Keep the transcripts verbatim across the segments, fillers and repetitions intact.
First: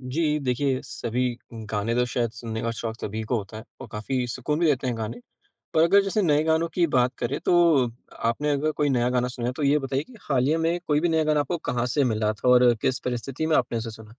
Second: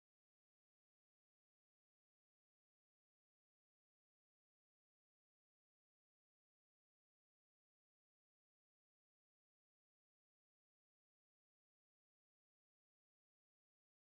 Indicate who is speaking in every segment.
Speaker 1: जी, देखिए सभी गाने तो शायद सुनने का शौक सभी को होता है और काफ़ी सुकून भी देते हैं गाने। पर अगर जैसे नए गानों की बात करें तो आपने अगर कोई नया गाना सुना है तो ये बताइए कि हालिया में कोई भी नया गाना आपको कहाँ से मिला था और किस परिस्थिति में आपने उसे सुना?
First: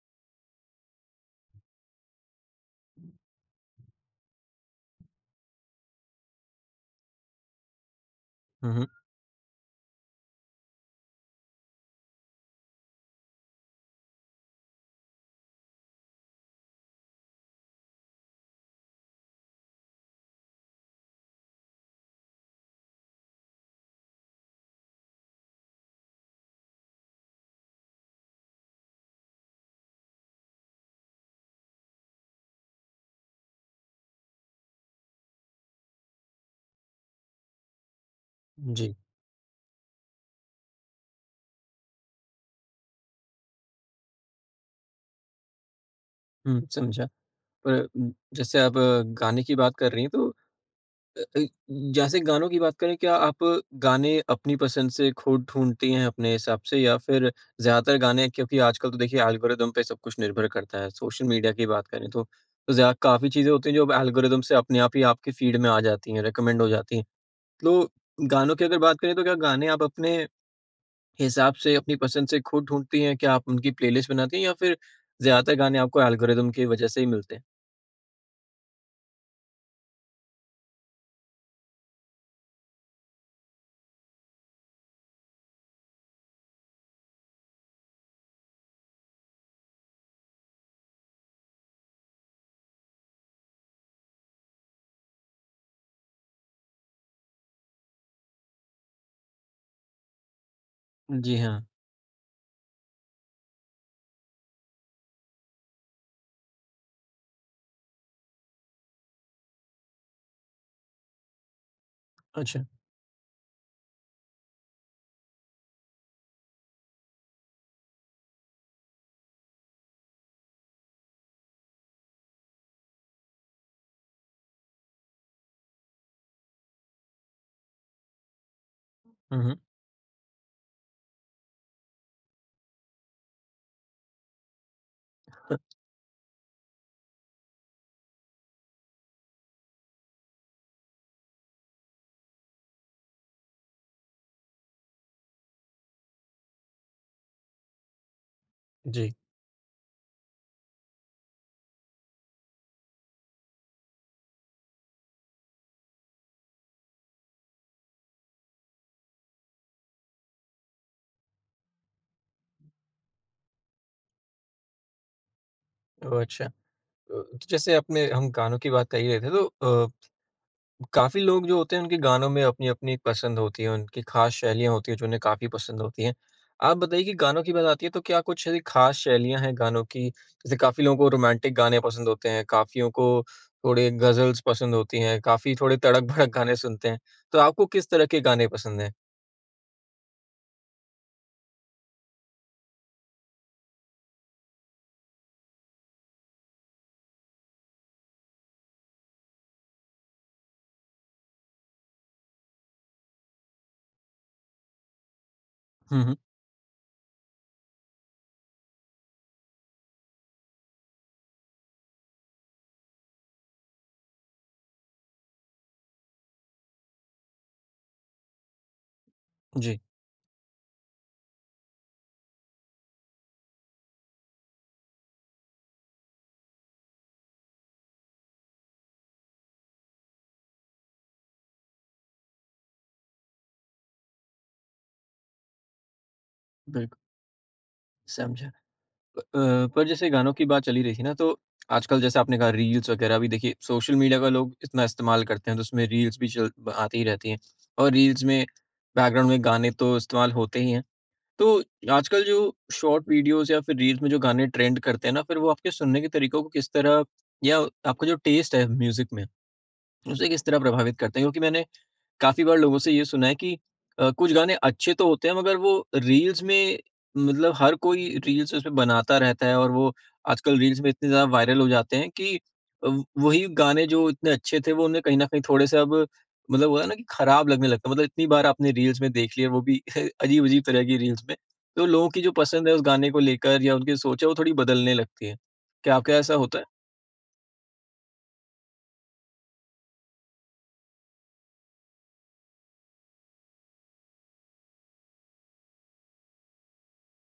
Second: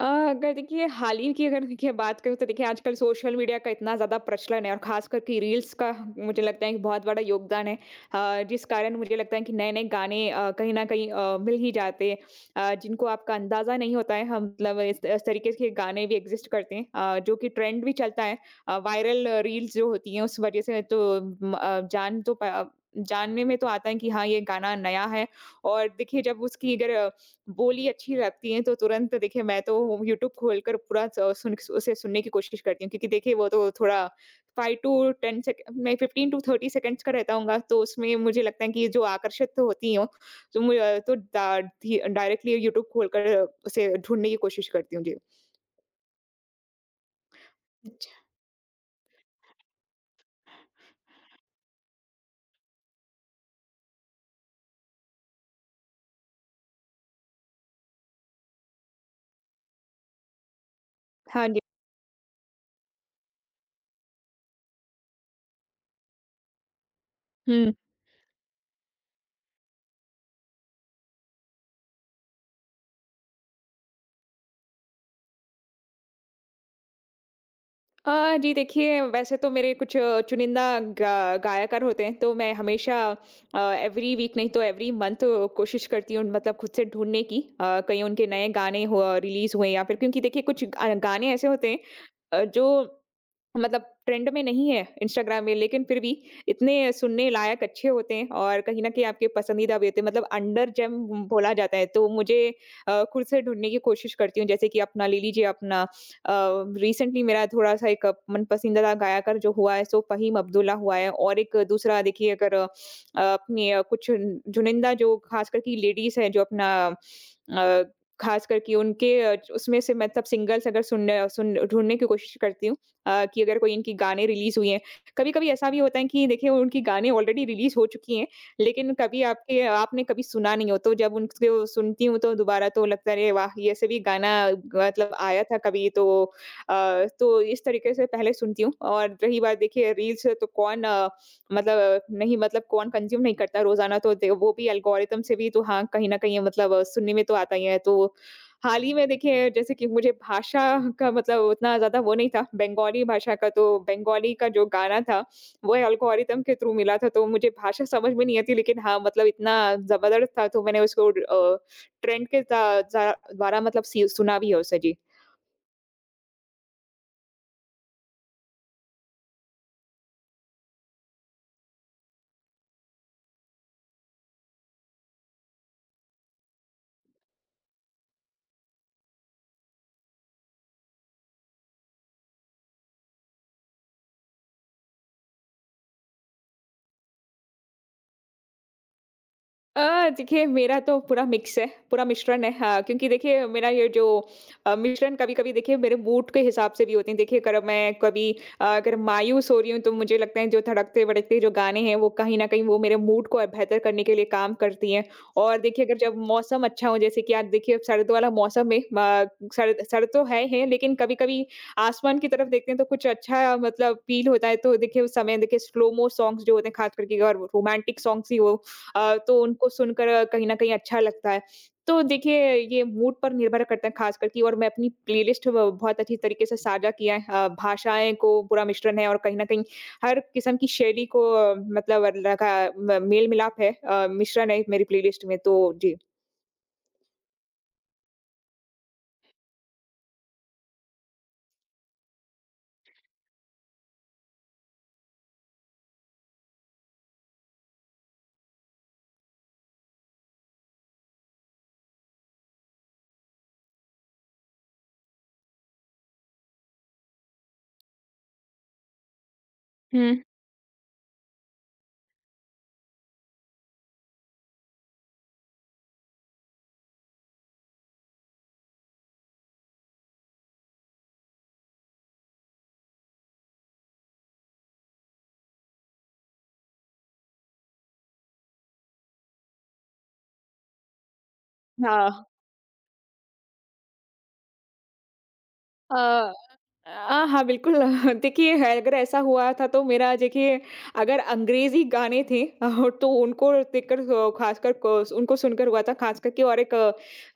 Speaker 2: अ, अगर देखिए हाल ही की अगर देखिए बात करूँ तो देखिए आजकल सोशल मीडिया का इतना ज़्यादा प्रचलन है और खास करके रील्स का मुझे लगता है कि बहुत बड़ा योगदान है। अ, जिस
Speaker 1: हुँ, हुँ।
Speaker 2: कारण मुझे लगता है कि नए नए गाने अ, कहीं न कहीं अ, मिल ही जाते हैं अ, जिनको आपका अंदाज़ा नहीं होता है, हम मतलब इस इस तरीके के गाने भी एग्ज़िस्ट करते हैं, अ, जो कि ट्रेंड भी चलता है अ, वायरल रील्स जो होती हैं उस वज़ह से। तो म अ, जान तो प जानने में तो आता है कि हाँ, ये गाना नया है। और देखिए जब उसकी अगर बोली अच्छी लगती है तो तुरंत देखिए मैं तो यूट्यूब खोलकर पूरा स सुन उसे सुनने की कोशिश करती हूँ, क्योंकि देखिए वो तो थोड़ा फ़ाइव टू टेन सेक मैं फ़िफ़्टीन टू थर्टी सेकंड्स का रहता होगा, तो उसमें मुझे लगता है कि
Speaker 1: जी।
Speaker 2: जो आकर्षित तो होती हूँ। तो मु अ, तो डा धी डायरेक्टली यूट्यूब खोलकर उसे ढूँढने की कोशिश करती हूँ। जी।
Speaker 1: हुँ, समझा। पर उम,
Speaker 2: अच्छा।
Speaker 1: जैसे आप अ, गाने की बात कर रही हैं तो अ अ, जैसे गानों की बात करें, क्या आप गाने अपनी पसंद से खुद ढूँढती हैं अपने हिसाब से या फिर ज़्यादातर गाने क्योंकि आजकल तो देखिए एल्गोरिदम पे सब कुछ निर्भर करता है, सोशल
Speaker 2: हाँ
Speaker 1: मीडिया
Speaker 2: जी।
Speaker 1: की बात करें तो, तो ज़्या काफ़ी चीज़ें होती हैं जो अब एल्गोरिदम से अपने आप ही आपके फीड में आ जाती हैं, रिकमेंड हो जाती हैं।
Speaker 2: हुँ।
Speaker 1: तो गानों की अगर बात करें तो क्या गाने आप अपने हिसाब से अपनी पसंद से खुद ढूँढती हैं? क्या आप उनकी प्लेलिस्ट बनाती हैं या फिर ज़्यादातर गाने आपको एल्गोरिदम की वजह से ही मिलते हैं?
Speaker 2: अ, जी देखिए, वैसे तो मेरे कुछ अ, चुनिंदा गा गायकार होते हैं, तो मैं हमेशा अ, एवरी वीक नहीं तो एवरी मंथ कोशिश करती हूँ, मतलब खुद से ढूँढने की अ, कहीं उनके नए गाने हो रिलीज़ हुए, या फिर क्योंकि देखिए कुछ अ, गाने ऐसे होते हैं अ, जो मतलब ट्रेंड में नहीं है इंस्टाग्राम में, लेकिन फिर भी इतने सुनने लायक अच्छे होते हैं और कहीं न कहीं आपके पसंदीदा भी होते हैं, मतलब अंडर जेम
Speaker 1: जी
Speaker 2: बोला
Speaker 1: हाँ।
Speaker 2: जाता है, तो मुझे अ, खुद से ढूँढने की कोशिश करती हूँ। जैसे कि अपना ले लीजिए अपना अ, रिसेंटली मेरा थोड़ा-सा एक मन पसंदीदा गायकर जो हुआ है, सो फ़हीम अब्दुल्ला हुआ है, और एक दूसरा देखिए अगर
Speaker 1: अच्छा।
Speaker 2: अ, अपनी अ, कुछ चुनिंदा जो ख़ासकर कि लेडीज़ हैं, जो अपना अ, ख़ासकर कि उनके अ, उसमें से मतलब सिंगर्स, अगर सुनने सुन ढूँढने की कोशिश करती हूँ अ, कि अगर कोई इनकी गाने रिलीज़ हुए हैं। कभी-कभी ऐसा भी होता है कि देखिए उनकी गाने ऑलरेडी रिलीज़ हो चुकी हैं, लेकिन कभी
Speaker 1: हुँ, हुँ।
Speaker 2: आपके आपने कभी सुना नहीं हो, तो जब उनसे वो सुनती हूँ तो दोबारा तो लगता है, अरे वाह! ऐसे भी गाना मतलब आया था कभी। तो अ, तो इस तरीके से पहले सुनती हूँ। और रही बात देखिए रील्स तो कौन अ, मतलब नहीं मतलब कौन कंज़्यूम नहीं करता रोज़ाना, तो दे वो भी एल्गोरिथम से भी तो हाँ, कहीं न कहीं मतलब अ, सुनने में तो आता ही है। तो हाल ही में
Speaker 1: जी।
Speaker 2: देखिए जैसे कि मुझे भाषा का मतलब उतना ज़्यादा वो नहीं था, बंगाली भाषा का। तो बंगाली का जो गाना था, वो एल्गोरिथम के थ्रू मिला था, तो मुझे भाषा समझ में नहीं आती, लेकिन हाँ, मतलब इतना ज़बरदस्त था तो मैंने उसको अ, ट्रेंड के दा जा द्वारा मतलब सी सुना भी है उसे। जी।
Speaker 1: ओह! अच्छा। अ, तो जैसे आपने हम गानों की बात कर ही रहे थे, तो अ, काफ़ी लोग जो होते हैं उनके गानों में अपनी-अपनी एक पसंद होती है, उनकी ख़ास शैलियाँ होती हैं जो उन्हें काफ़ी पसंद होती हैं। आप बताइए कि गानों की बात आती है तो क्या कुछ ऐसी ख़ास शैलियाँ हैं गानों की? जैसे काफ़ी लोगों को रोमांटिक गाने पसंद होते हैं, काफ़ियों को थोड़े गज़ल्स पसंद होती हैं, काफ़ी थोड़े तड़क-भड़क गाने सुनते हैं। तो आपको किस तरह के गाने पसंद हैं?
Speaker 2: अ, देखिए, मेरा तो पूरा मिक्स है, पूरा मिश्रण है, हाँ, क्योंकि देखिए मेरा ये जो अ, मिश्रण कभी-कभी देखिए मेरे मूड के हिसाब से भी होते हैं। देखिए अगर मैं कभी अ, अगर मायूस हो रही हूँ तो मुझे लगता है जो धड़कते-भड़कते जो गाने हैं वो कहीं न कहीं वो मेरे मूड को बेहतर करने के लिए काम करती हैं। और देखिए अगर
Speaker 1: हुँ,
Speaker 2: जब
Speaker 1: हुँ।
Speaker 2: मौसम अच्छा हो, जैसे कि आज देखिए अब सर्द वाला मौसम है, म सर्द सर्द तो है ही है, लेकिन कभी-कभी आसमान की तरफ देखते हैं तो कुछ अच्छा मतलब फ़ील होता है। तो देखिए उस समय देखिए स्लो-मो सॉन्ग्स जो होते हैं ख़ास करके, और रोमांटिक सॉन्ग्स ही हो अ, तो उनको
Speaker 1: जी।
Speaker 2: सुनकर कहीं न कहीं अच्छा लगता है। तो देखिए, ये मूड पर निर्भर करता है ख़ासकर कि, और मैं अपनी प्लेलिस्ट ब बहुत अच्छी तरीके से साझा किया है। अ, भाषाएँ को पूरा मिश्रण है और कहीं न कहीं हर किस्म की शैली को अ, मतलब लगा म मेल-मिलाप है, अ, मिश्रण है मेरी प्लेलिस्ट में। तो जी।
Speaker 1: बिल्कुल, समझा। अ, पर जैसे गानों की बात चली रही थी ना, तो आजकल जैसे आपने कहा रील्स वगैरह भी देखिए सोशल मीडिया का लोग इतना इस्तेमाल करते हैं, तो उसमें रील्स भी चल आती ही रहती हैं और रील्स में बैकग्राउंड में गाने तो इस्तेमाल होते ही हैं। तो आजकल जो शॉर्ट वीडियोज़ या फिर रील्स में जो गाने ट्रेंड करते हैं ना, फिर वो आपके सुनने के तरीकों को किस तरह या आपका जो टेस्ट है म्यूज़िक में,
Speaker 2: हुँ।
Speaker 1: उसे किस तरह प्रभावित करते हैं? क्योंकि मैंने काफ़ी बार लोगों से ये सुना है कि अ, कुछ गाने अच्छे तो होते हैं मगर वो रील्स में मतलब हर कोई रील्स उसमें बनाता रहता है और वो आजकल रील्स में इतने ज़्यादा वायरल हो जाते हैं कि अ, वही गाने जो इतने अच्छे थे वो उन्हें कहीं न कहीं थोड़े से अब मतलब होता है ना कि खराब लगने लगता है। मतलब इतनी बार आपने रील्स में देख लिया वो भी अजीब-अजीब तरह की रील्स में। तो लोगों की
Speaker 2: हाँ।
Speaker 1: जो पसंद है उस गाने को लेकर या उनकी सोच है वो थोड़ी बदलने लगती है। क्या
Speaker 2: अ
Speaker 1: आपके साथ ऐसा होता है?
Speaker 2: अ, हाँ, बिल्कुल। देखिए अगर ऐसा हुआ था तो मेरा देखिए अगर अंग्रेज़ी गाने थे अ, तो उनको देखकर अ, ख़ासकर क उनको सुनकर हुआ था ख़ास करके। और एक अ,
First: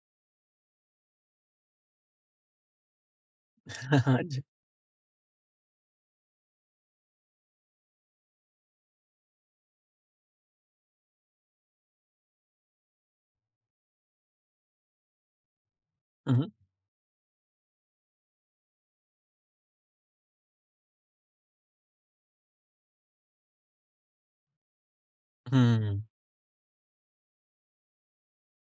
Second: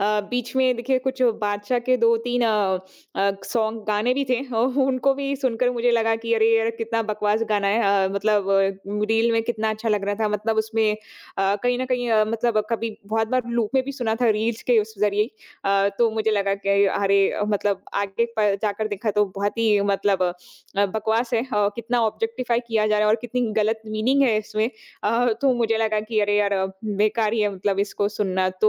Speaker 2: अ, बीच में देखिए कुछ बादशाह के दो तीन अ अ, सॉन्ग गाने
Speaker 1: हाँ
Speaker 2: भी थे।
Speaker 1: जी।
Speaker 2: अ, उनको भी सुनकर मुझे लगा कि अरे यार! कितना बकवास गाना है! अ, मतलब अ, रील में कितना अच्छा लग रहा था, मतलब उसमें अ, कहीं न कहीं अ, मतलब कभी बहुत बार लूप में भी सुना था रील्स के उस ज़रिए। अ, तो मुझे
Speaker 1: हुँ, हुँ।
Speaker 2: लगा कि अरे, अ, मतलब आगे प जाकर देखा तो बहुत ही मतलब अ, बकवास है, अ, कितना ऑब्जेक्टिफाई किया जा रहा है और कितनी गलत मीनिंग है इसमें। अ, तो मुझे लगा
Speaker 1: हुँ।
Speaker 2: कि अरे यार, अ, बेकार ही है मतलब इसको सुनना। तो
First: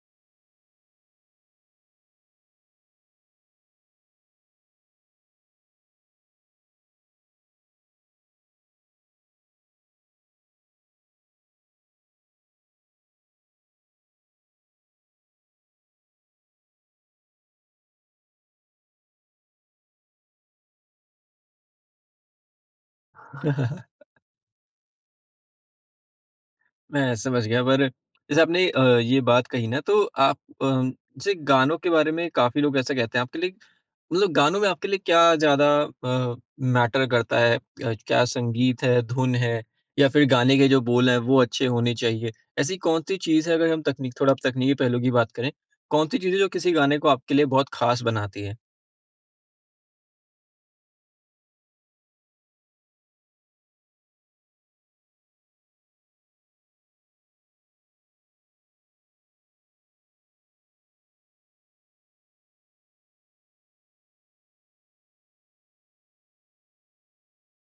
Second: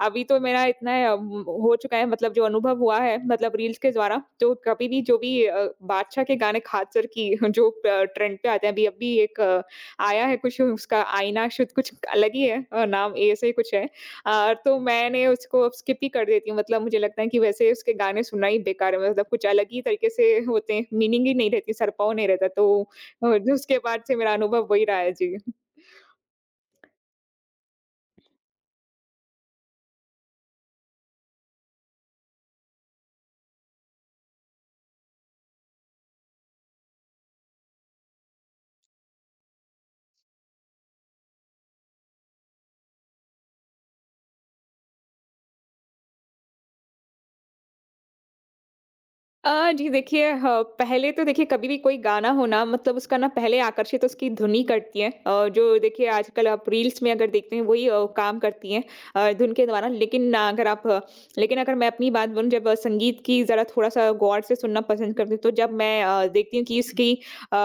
Speaker 2: अभी तो मेरा इतना अ, म, हो चुका है, मतलब जो अनुभव हुआ है मतलब रील्स के द्वारा, तो कभी भी जो भी अ, बादशाह के गाने खासकर कि जो अ, ट्रेंड पे आते हैं। अभी अभी एक अ, आया है कुछ, उसका आईना शुद कुछ अलग ही है, अ, नाम ऐसे ही कुछ है। अ, तो मैंने उसको अब स्किप ही कर देती हूँ, मतलब मुझे लगता है कि वैसे उसके गाने सुनना ही बेकार है, मतलब कुछ अलग ही तरीके से होते हैं, मीनिंग ही नहीं रहती, सर पाँव नहीं रहता। तो अ, उसके बाद से मेरा अनुभव वही रहा है। जी।
Speaker 1: मैं समझ गया पर जैसे आपने अ, ये बात कही ना तो आप अम, जैसे गानों के बारे में काफी लोग ऐसा कहते हैं आपके लिए मतलब गानों में आपके लिए क्या ज्यादा मैटर करता है अ, क्या संगीत है धुन है या फिर गाने के जो बोल हैं वो अच्छे होने चाहिए ऐसी कौन सी चीज है अगर हम तकनीक थोड़ा तकनीकी पहलू की बात करें कौन सी चीजें जो किसी गाने को आपके लिए बहुत खास बनाती है।
Speaker 2: अ, जी देखिए, ह पहले तो देखिए कभी भी कोई गाना हो ना, मतलब उसका ना पहले आकर्षित तो उसकी धुनी करती है। अ, जो देखिए आजकल आप रील्स में अगर देखते हैं वही अ, काम करती हैं अ, धुन के द्वारा। लेकिन अ, अगर आप अ, लेकिन अगर मैं अपनी बात बोलूँ, जब अ, संगीत की ज़रा थोड़ा-सा गौर से सुनना पसंद करती हूँ, तो जब मैं अ, देखती हूँ कि इसकी अ,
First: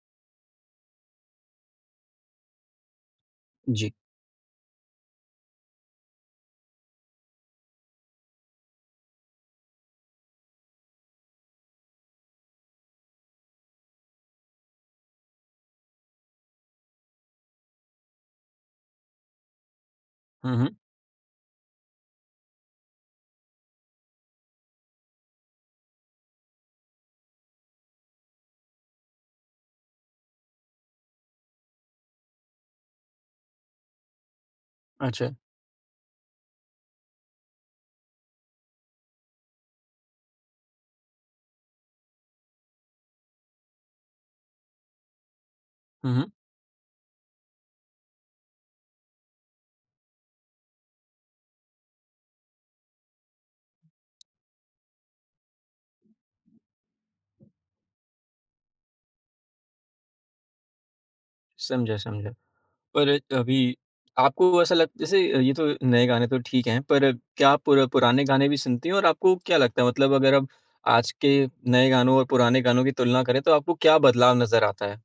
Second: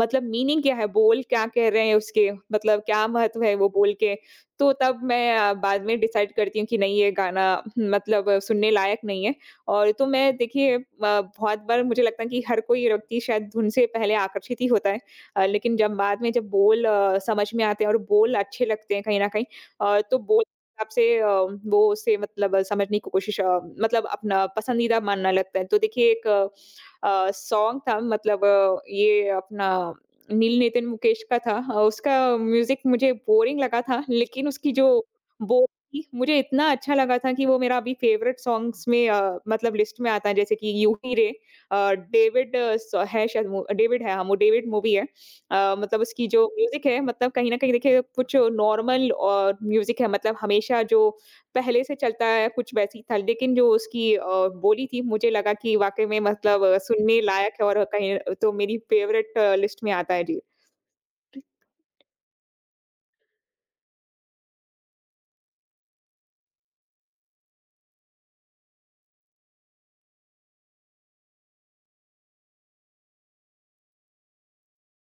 Speaker 2: मतलब मीनिंग क्या है, बोल क्या कह रहे हैं उसके, मतलब क्या महत्व है वो
Speaker 1: जी।
Speaker 2: बोल के, तो तब मैं अ, बाद में डिसाइड करती हूँ कि नहीं, ये गाना मतलब अ, सुनने लायक नहीं है। और तो मैं देखिए अ, बहुत बार मुझे लगता है कि हर कोई व्यक्ति शायद धुन से पहले आकर्षित ही होता है, अ, लेकिन जब बाद में जब बोल अ, समझ में आते हैं और बोल अच्छे लगते हैं कहीं न कहीं, अ, तो बोल
Speaker 1: हम्म, हम्म।
Speaker 2: आपसे अ, वो उसे मतलब अ, समझने की कोशिश अ, मतलब अपना पसंदीदा मानना लगता है। तो देखिए एक अ, सॉन्ग था, मतलब अ, ये अपना नील नितिन मुकेश का था। अ, उसका म्यूज़िक मुझे बोरिंग लगा था, लेकिन उसकी जो
Speaker 1: अच्छा।
Speaker 2: बो थी, मुझे इतना अच्छा लगा था कि वो मेरा अभी फ़ेवरेट सॉन्ग्स में अ, मतलब लिस्ट में आता है, जैसे कि यूं ही रे। अ, डेविड अ, स है शायद वो डेविड है, हाँ, वो डेविड मूवी है। अ, मतलब
Speaker 1: हम्म,
Speaker 2: उसकी
Speaker 1: हम्म।
Speaker 2: जो म्यूज़िक है, मतलब कहीं न कहीं देखिए कुछ नॉर्मल और म्यूज़िक है, मतलब हमेशा जो पहले से चलता है कुछ वैसे ही था, लेकिन जो उसकी अ, बोली थी मुझे लगा कि वाक़ई में मतलब अ, सुनने लायक है, और कहीं तो मेरी फ़ेवरेट लिस्ट में आता है। जी।
Speaker 1: समझा, समझा। पर अभी आपको ऐसा लग जैसे ये तो नए गाने तो ठीक हैं, पर क्या आप पुर पुराने गाने भी सुनती हैं और आपको क्या लगता है मतलब अगर आप आज के नए गानों और पुराने गानों की तुलना करें, तो आपको क्या बदलाव नज़र आता है?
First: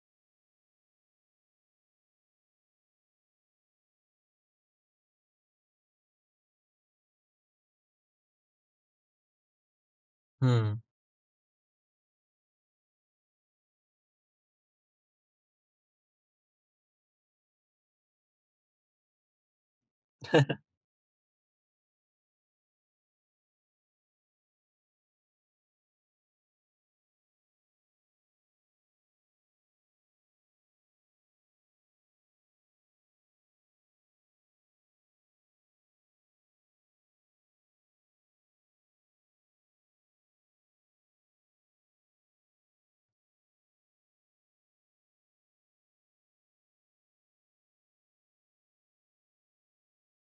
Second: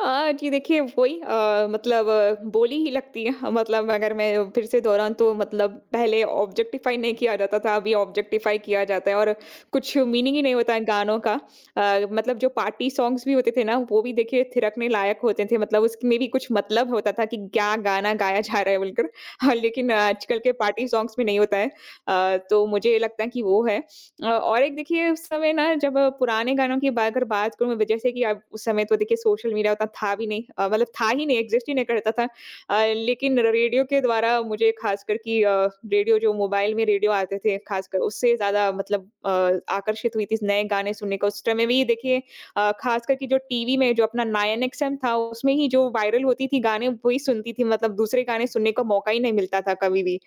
Speaker 2: हाँ, जी देखिए वही अ, मतलब अ, बोली ही लगती है, अ, मतलब अगर मैं फिर से दोहराऊँ तो मतलब पहले ऑब्जेक्टिफ़ाई नहीं किया जाता था, अभी ऑब्जेक्टिफ़ाई किया जाता है, और कुछ मीनिंग ही नहीं होता
Speaker 1: हुँ।
Speaker 2: है गानों का। अ, मतलब जो पार्टी सॉन्ग्स भी होते थे ना, वो भी देखिए थिरकने लायक होते थे, मतलब उसमें भी कुछ मतलब होता था कि क्या गाना गाया जा रहा है बोलकर। हाँ, लेकिन आजकल के पार्टी सॉन्ग्स में नहीं होता है। अ, तो मुझे लगता है कि वो है। अ, और एक देखिए उस समय ना जब अ, पुराने गानों की बा अगर बात करूँ मैं, जैसे कि अब उस समय तो देखिए सोशल मीडिया उतना था भी नहीं, अ, मतलब था ही नहीं, एग्ज़िस्ट ही नहीं करता था। अ, लेकिन रेडियो के द्वारा मुझे ख़ासकर कि अ, रेडियो जो मोबाइल में रेडियो आते थे ख़ासकर उससे ज़्यादा, मतलब अ, आकर्षित हुई थी नए गाने सुनने को। उस समय भी देखिए अ, ख़ासकर कि जो टीवी में जो अपना नाइन एक्स एम था, उसमें ही जो वायरल होती थी गाने वही सुनती थी, मतलब दूसरे गाने सुनने का मौका ही नहीं मिलता था कभी भी।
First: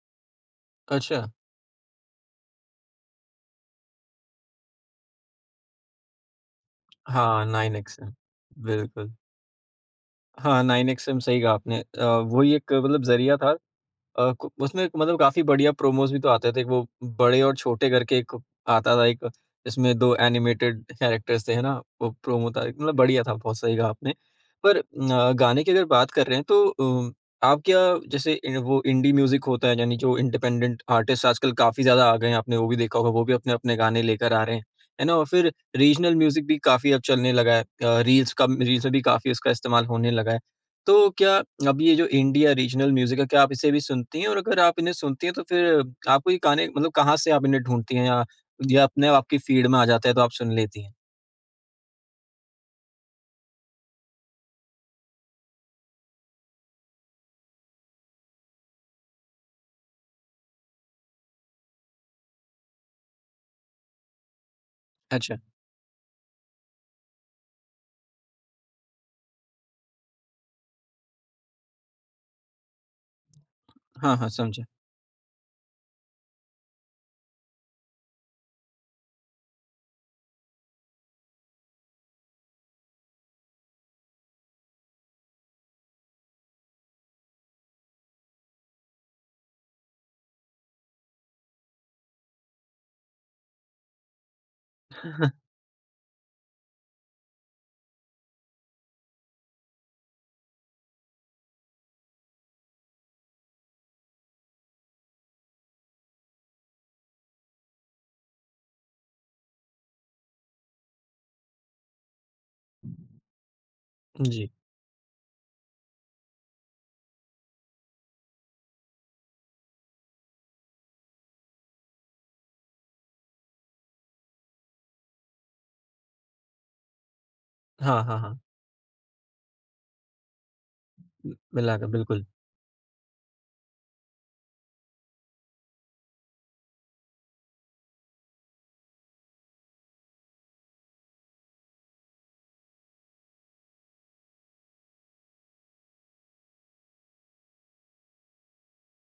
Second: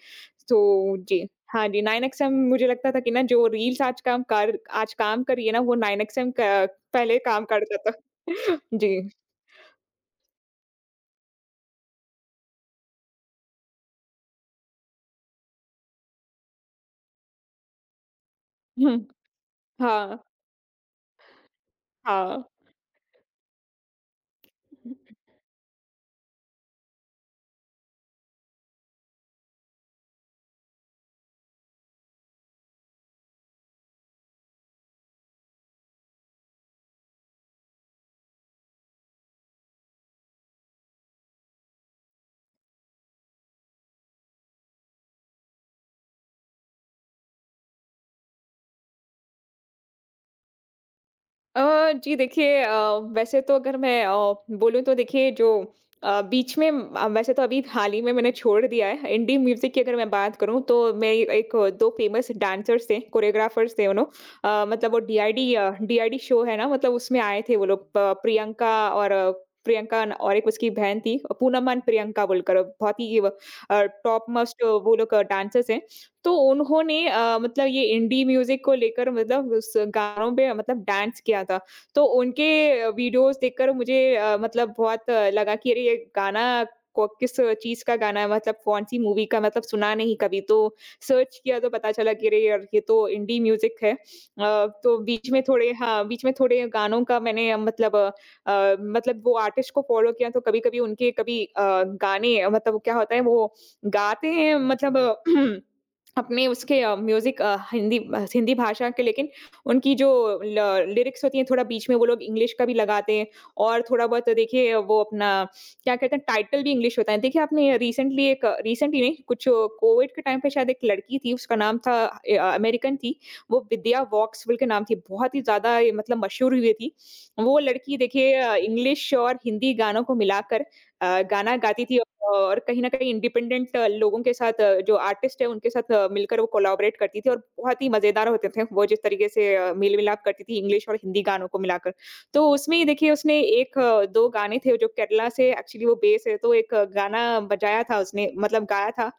Speaker 2: तो
Speaker 1: अच्छा।
Speaker 2: जी। हाँ जी, नाइन एक्स एम मुझे लगता था कि ना जो रील्स आज काम कर आज काम कर रही है ना, वो नाइन एक्स एम क पहले काम
Speaker 1: हाँ,
Speaker 2: करता था।
Speaker 1: नाइन एक्स एम
Speaker 2: जी।
Speaker 1: बिल्कुल। हाँ, नाइन एक्स एम सही कहा आपने। अ, वही एक मतलब ज़रिया था अ, कु उसमें मतलब काफ़ी बढ़िया प्रोमोज़ भी तो आते थे, एक वो बड़े और छोटे करके एक
Speaker 2: हुँ।
Speaker 1: आता था एक, जिसमें दो
Speaker 2: हाँ,
Speaker 1: एनिमेटेड कैरेक्टर्स थे, है ना? वो
Speaker 2: हाँ।
Speaker 1: प्रोमो था एक मतलब बढ़िया था, बहुत सही कहा आपने। पर अ, गाने की अगर बात कर रहे हैं तो अ, आप क्या जैसे इन वो इंडी म्यूज़िक होता है यानी जो इंडिपेंडेंट आर्टिस्ट आजकल काफ़ी ज़्यादा आ गए हैं, आपने वो भी देखा होगा, वो भी अपने-अपने गाने लेकर आ रहे हैं, है ना? और फिर रीजनल म्यूज़िक भी काफ़ी अब चलने लगा है। अ, रील्स का रील्स में भी काफ़ी उसका इस्तेमाल होने लगा है। तो क्या अब ये जो इंडिया रीजनल म्यूज़िक है, क्या आप इसे भी सुनती हैं? और अगर आप इन्हें सुनती हैं तो फिर आपको ये गाने मतलब कहाँ से आप इन्हें ढूँढती हैं या ये अपने आप आपकी फ़ीड में आ जाता है तो आप सुन लेती हैं?
Speaker 2: अ, जी देखिए, अ, वैसे तो अगर मैं अ, बोलूँ तो देखिए जो अ, बीच में अ, वैसे तो अभी हाल ही में मैंने छोड़ दिया है। इंडी म्यूज़िक की अगर मैं बात करूँ तो मेरी एक दो फ़ेमस डांसर्स थे, कोरियोग्राफ़र्स थे वो लोग। अ, मतलब वो
Speaker 1: अच्छा।
Speaker 2: डीआईडी अ, डीआईडी शो है ना, मतलब उसमें आए थे वो लोग, प प्रियंका और अ, प्रियंका न और एक उसकी बहन थी, पूनम एंड प्रियंका बोलकर, बहुत ही अ,
Speaker 1: हाँ,
Speaker 2: टॉप
Speaker 1: हाँ,
Speaker 2: मोस्ट
Speaker 1: समझा।
Speaker 2: वो लोग डांसर्स हैं। तो उन्होंने अ, मतलब ये इंडी म्यूज़िक को लेकर, मतलब उस गानों पे मतलब डांस किया था। तो उनके वीडियोज़ देखकर मुझे अ, मतलब बहुत अ, लगा कि अरे ये गाना को किस चीज़ का गाना है, मतलब कौन-सी मूवी का, मतलब सुना नहीं कभी। तो सर्च किया तो पता चला कि अरे यार ये तो इंडी म्यूज़िक है। अ, तो बीच में थोड़े, हाँ, बीच में थोड़े गानों का मैंने अ, मतलब अ, अ, मतलब वो आर्टिस्ट को फ़ॉलो किया, तो कभी-कभी उनके कभी अ, गाने अ, मतलब क्या होता है वो गाते हैं, मतलब अ, अपने उसके अ, म्यूज़िक अ, हिंदी अ, हिंदी भाषा के, लेकिन उनकी जो ल लिरिक्स होती हैं, थोड़ा बीच में वो लोग इंग्लिश का भी लगाते हैं, और थोड़ा बहुत तो
Speaker 1: जी।
Speaker 2: देखिए वो अपना क्या कहते हैं टाइटल भी इंग्लिश होता है। देखिए आपने रिसेंटली एक रिसेंटली नहीं, कुछ कोविड के टाइम पे शायद, एक लड़की थी, उसका नाम था ए अ, अमेरिकन थी, वो विद्या वॉक्सवेल के नाम थी, बहुत ही ज़्यादा ये मतलब मशहूर हुई थी। वो लड़की
Speaker 1: हाँ, हाँ,
Speaker 2: देखिए
Speaker 1: हाँ।
Speaker 2: अ, इंग्लिश और हिंदी गानों को मिलाकर अ, गाना गाती
Speaker 1: मिलाकर
Speaker 2: थी,
Speaker 1: बिल्कुल।
Speaker 2: और कहीं न कहीं इंडिपेंडेंट लोगों के साथ अ, जो आर्टिस्ट है उनके साथ अ, मिलकर वो कोलैबोरेट करती थी, और बहुत ही मज़ेदार होते थे वो जिस तरीके से अ, मेल-मिलाप करती थी इंग्लिश और हिंदी गानों को मिलाकर। तो उसमें ही देखिए उसने एक दो गाने थे जो केरला से एक्चुअली वो बेस है, तो एक अ, गाना बजाया था उसने, मतलब गाया था।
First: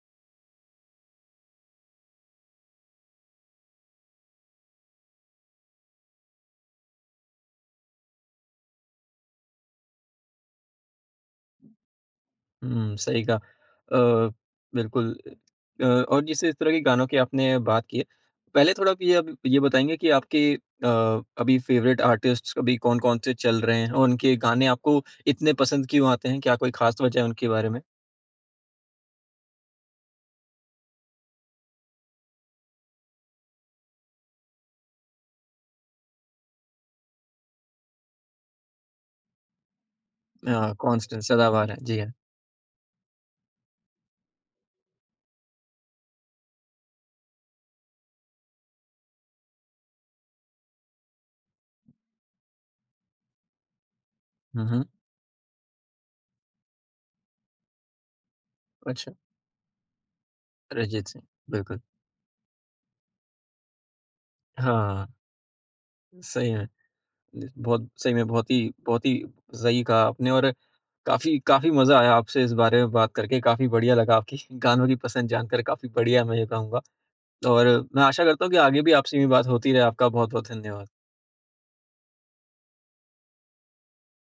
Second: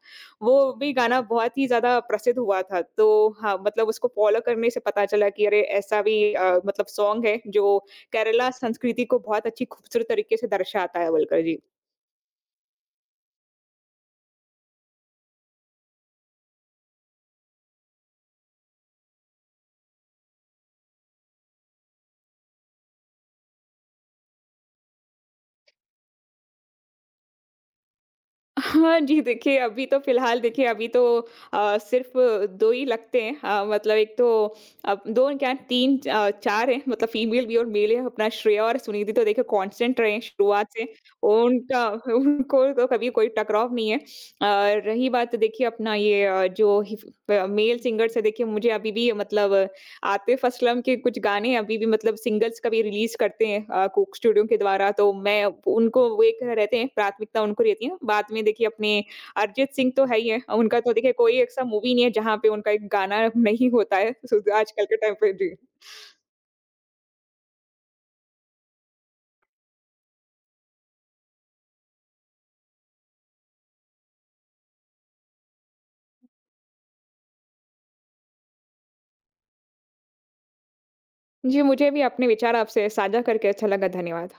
Speaker 2: वो भी गाना बहुत ही ज़्यादा प्रसिद्ध हुआ था। तो हाँ, मतलब उसको फ़ॉलो करने से पता चला कि अरे ऐसा भी अ, मतलब सॉन्ग है जो केरला संस्कृति को बहुत अच्छी खूबसूरत तरीके से दर्शाता है बोलकर। जी।
Speaker 1: हुँ, सही कहा। अ, बिल्कुल। अ, और जैसे इस तरह के गानों की आपने बात की है, पहले थोड़ा आप ये अब ये बताएँगे कि आपके अ, अभी फ़ेवरेट आर्टिस्ट्स अभी कौन-कौन से चल रहे हैं? और उनके गाने आपको इतने पसंद क्यों आते हैं? क्या कोई ख़ास वजह है उनके बारे में?
Speaker 2: हाँ जी, देखिए अभी तो फ़िलहाल देखिए अभी तो अ, सिर्फ़ दो ही लगते हैं। अ, मतलब एक तो अब दो क्या तीन अ, चार हैं, मतलब फ़ीमेल भी और मेल है। अपना श्रेया और सुनिधि तो देखिए कांस्टेंट रहे हैं
Speaker 1: अ,
Speaker 2: शुरुआत से।
Speaker 1: कौन स सदाबहार हैं?
Speaker 2: उनका
Speaker 1: जी हाँ।
Speaker 2: उनको तो कभी कोई टकराव नहीं है। और रही बात देखिए अपना ये अ, जो हि प मेल सिंगर्स है, देखिए मुझे अभी भी मतलब आतिफ असलम के कुछ गाने अभी भी मतलब सिंगल्स कभी रिलीज़ करते हैं अ, कोक स्टूडियो के
Speaker 1: हुँ, हुँ।
Speaker 2: द्वारा, तो मैं उनको वो एक रहते हैं, प्राथमिकता उनको रहती है। बाद में देखिए अपने
Speaker 1: अच्छा,
Speaker 2: अरिजीत सिंह तो है ही है, उनका तो
Speaker 1: अरिजीत
Speaker 2: देखिए
Speaker 1: सिंह,
Speaker 2: कोई ऐसा
Speaker 1: बिल्कुल।
Speaker 2: मूवी नहीं है जहाँ पे उनका एक गाना नहीं होता है सु आजकल के
Speaker 1: हाँ,
Speaker 2: टाइम पे। जी।
Speaker 1: सही में। निस बहुत सही में बहुत ही बहुत ही सही कहा आपने और काफ़ी काफ़ी मज़ा आया आपसे इस बारे में बात करके, काफ़ी बढ़िया लगा आपकी गानों की पसंद जानकर काफ़ी बढ़िया मैं ये कहूँगा और मैं आशा करता हूँ कि आगे भी आपसे यूँ ही बात होती रहे। आपका बहुत-बहुत धन्यवाद।
Speaker 2: जी, मुझे भी अपने विचार आपसे साझा करके अच्छा लगा। धन्यवाद।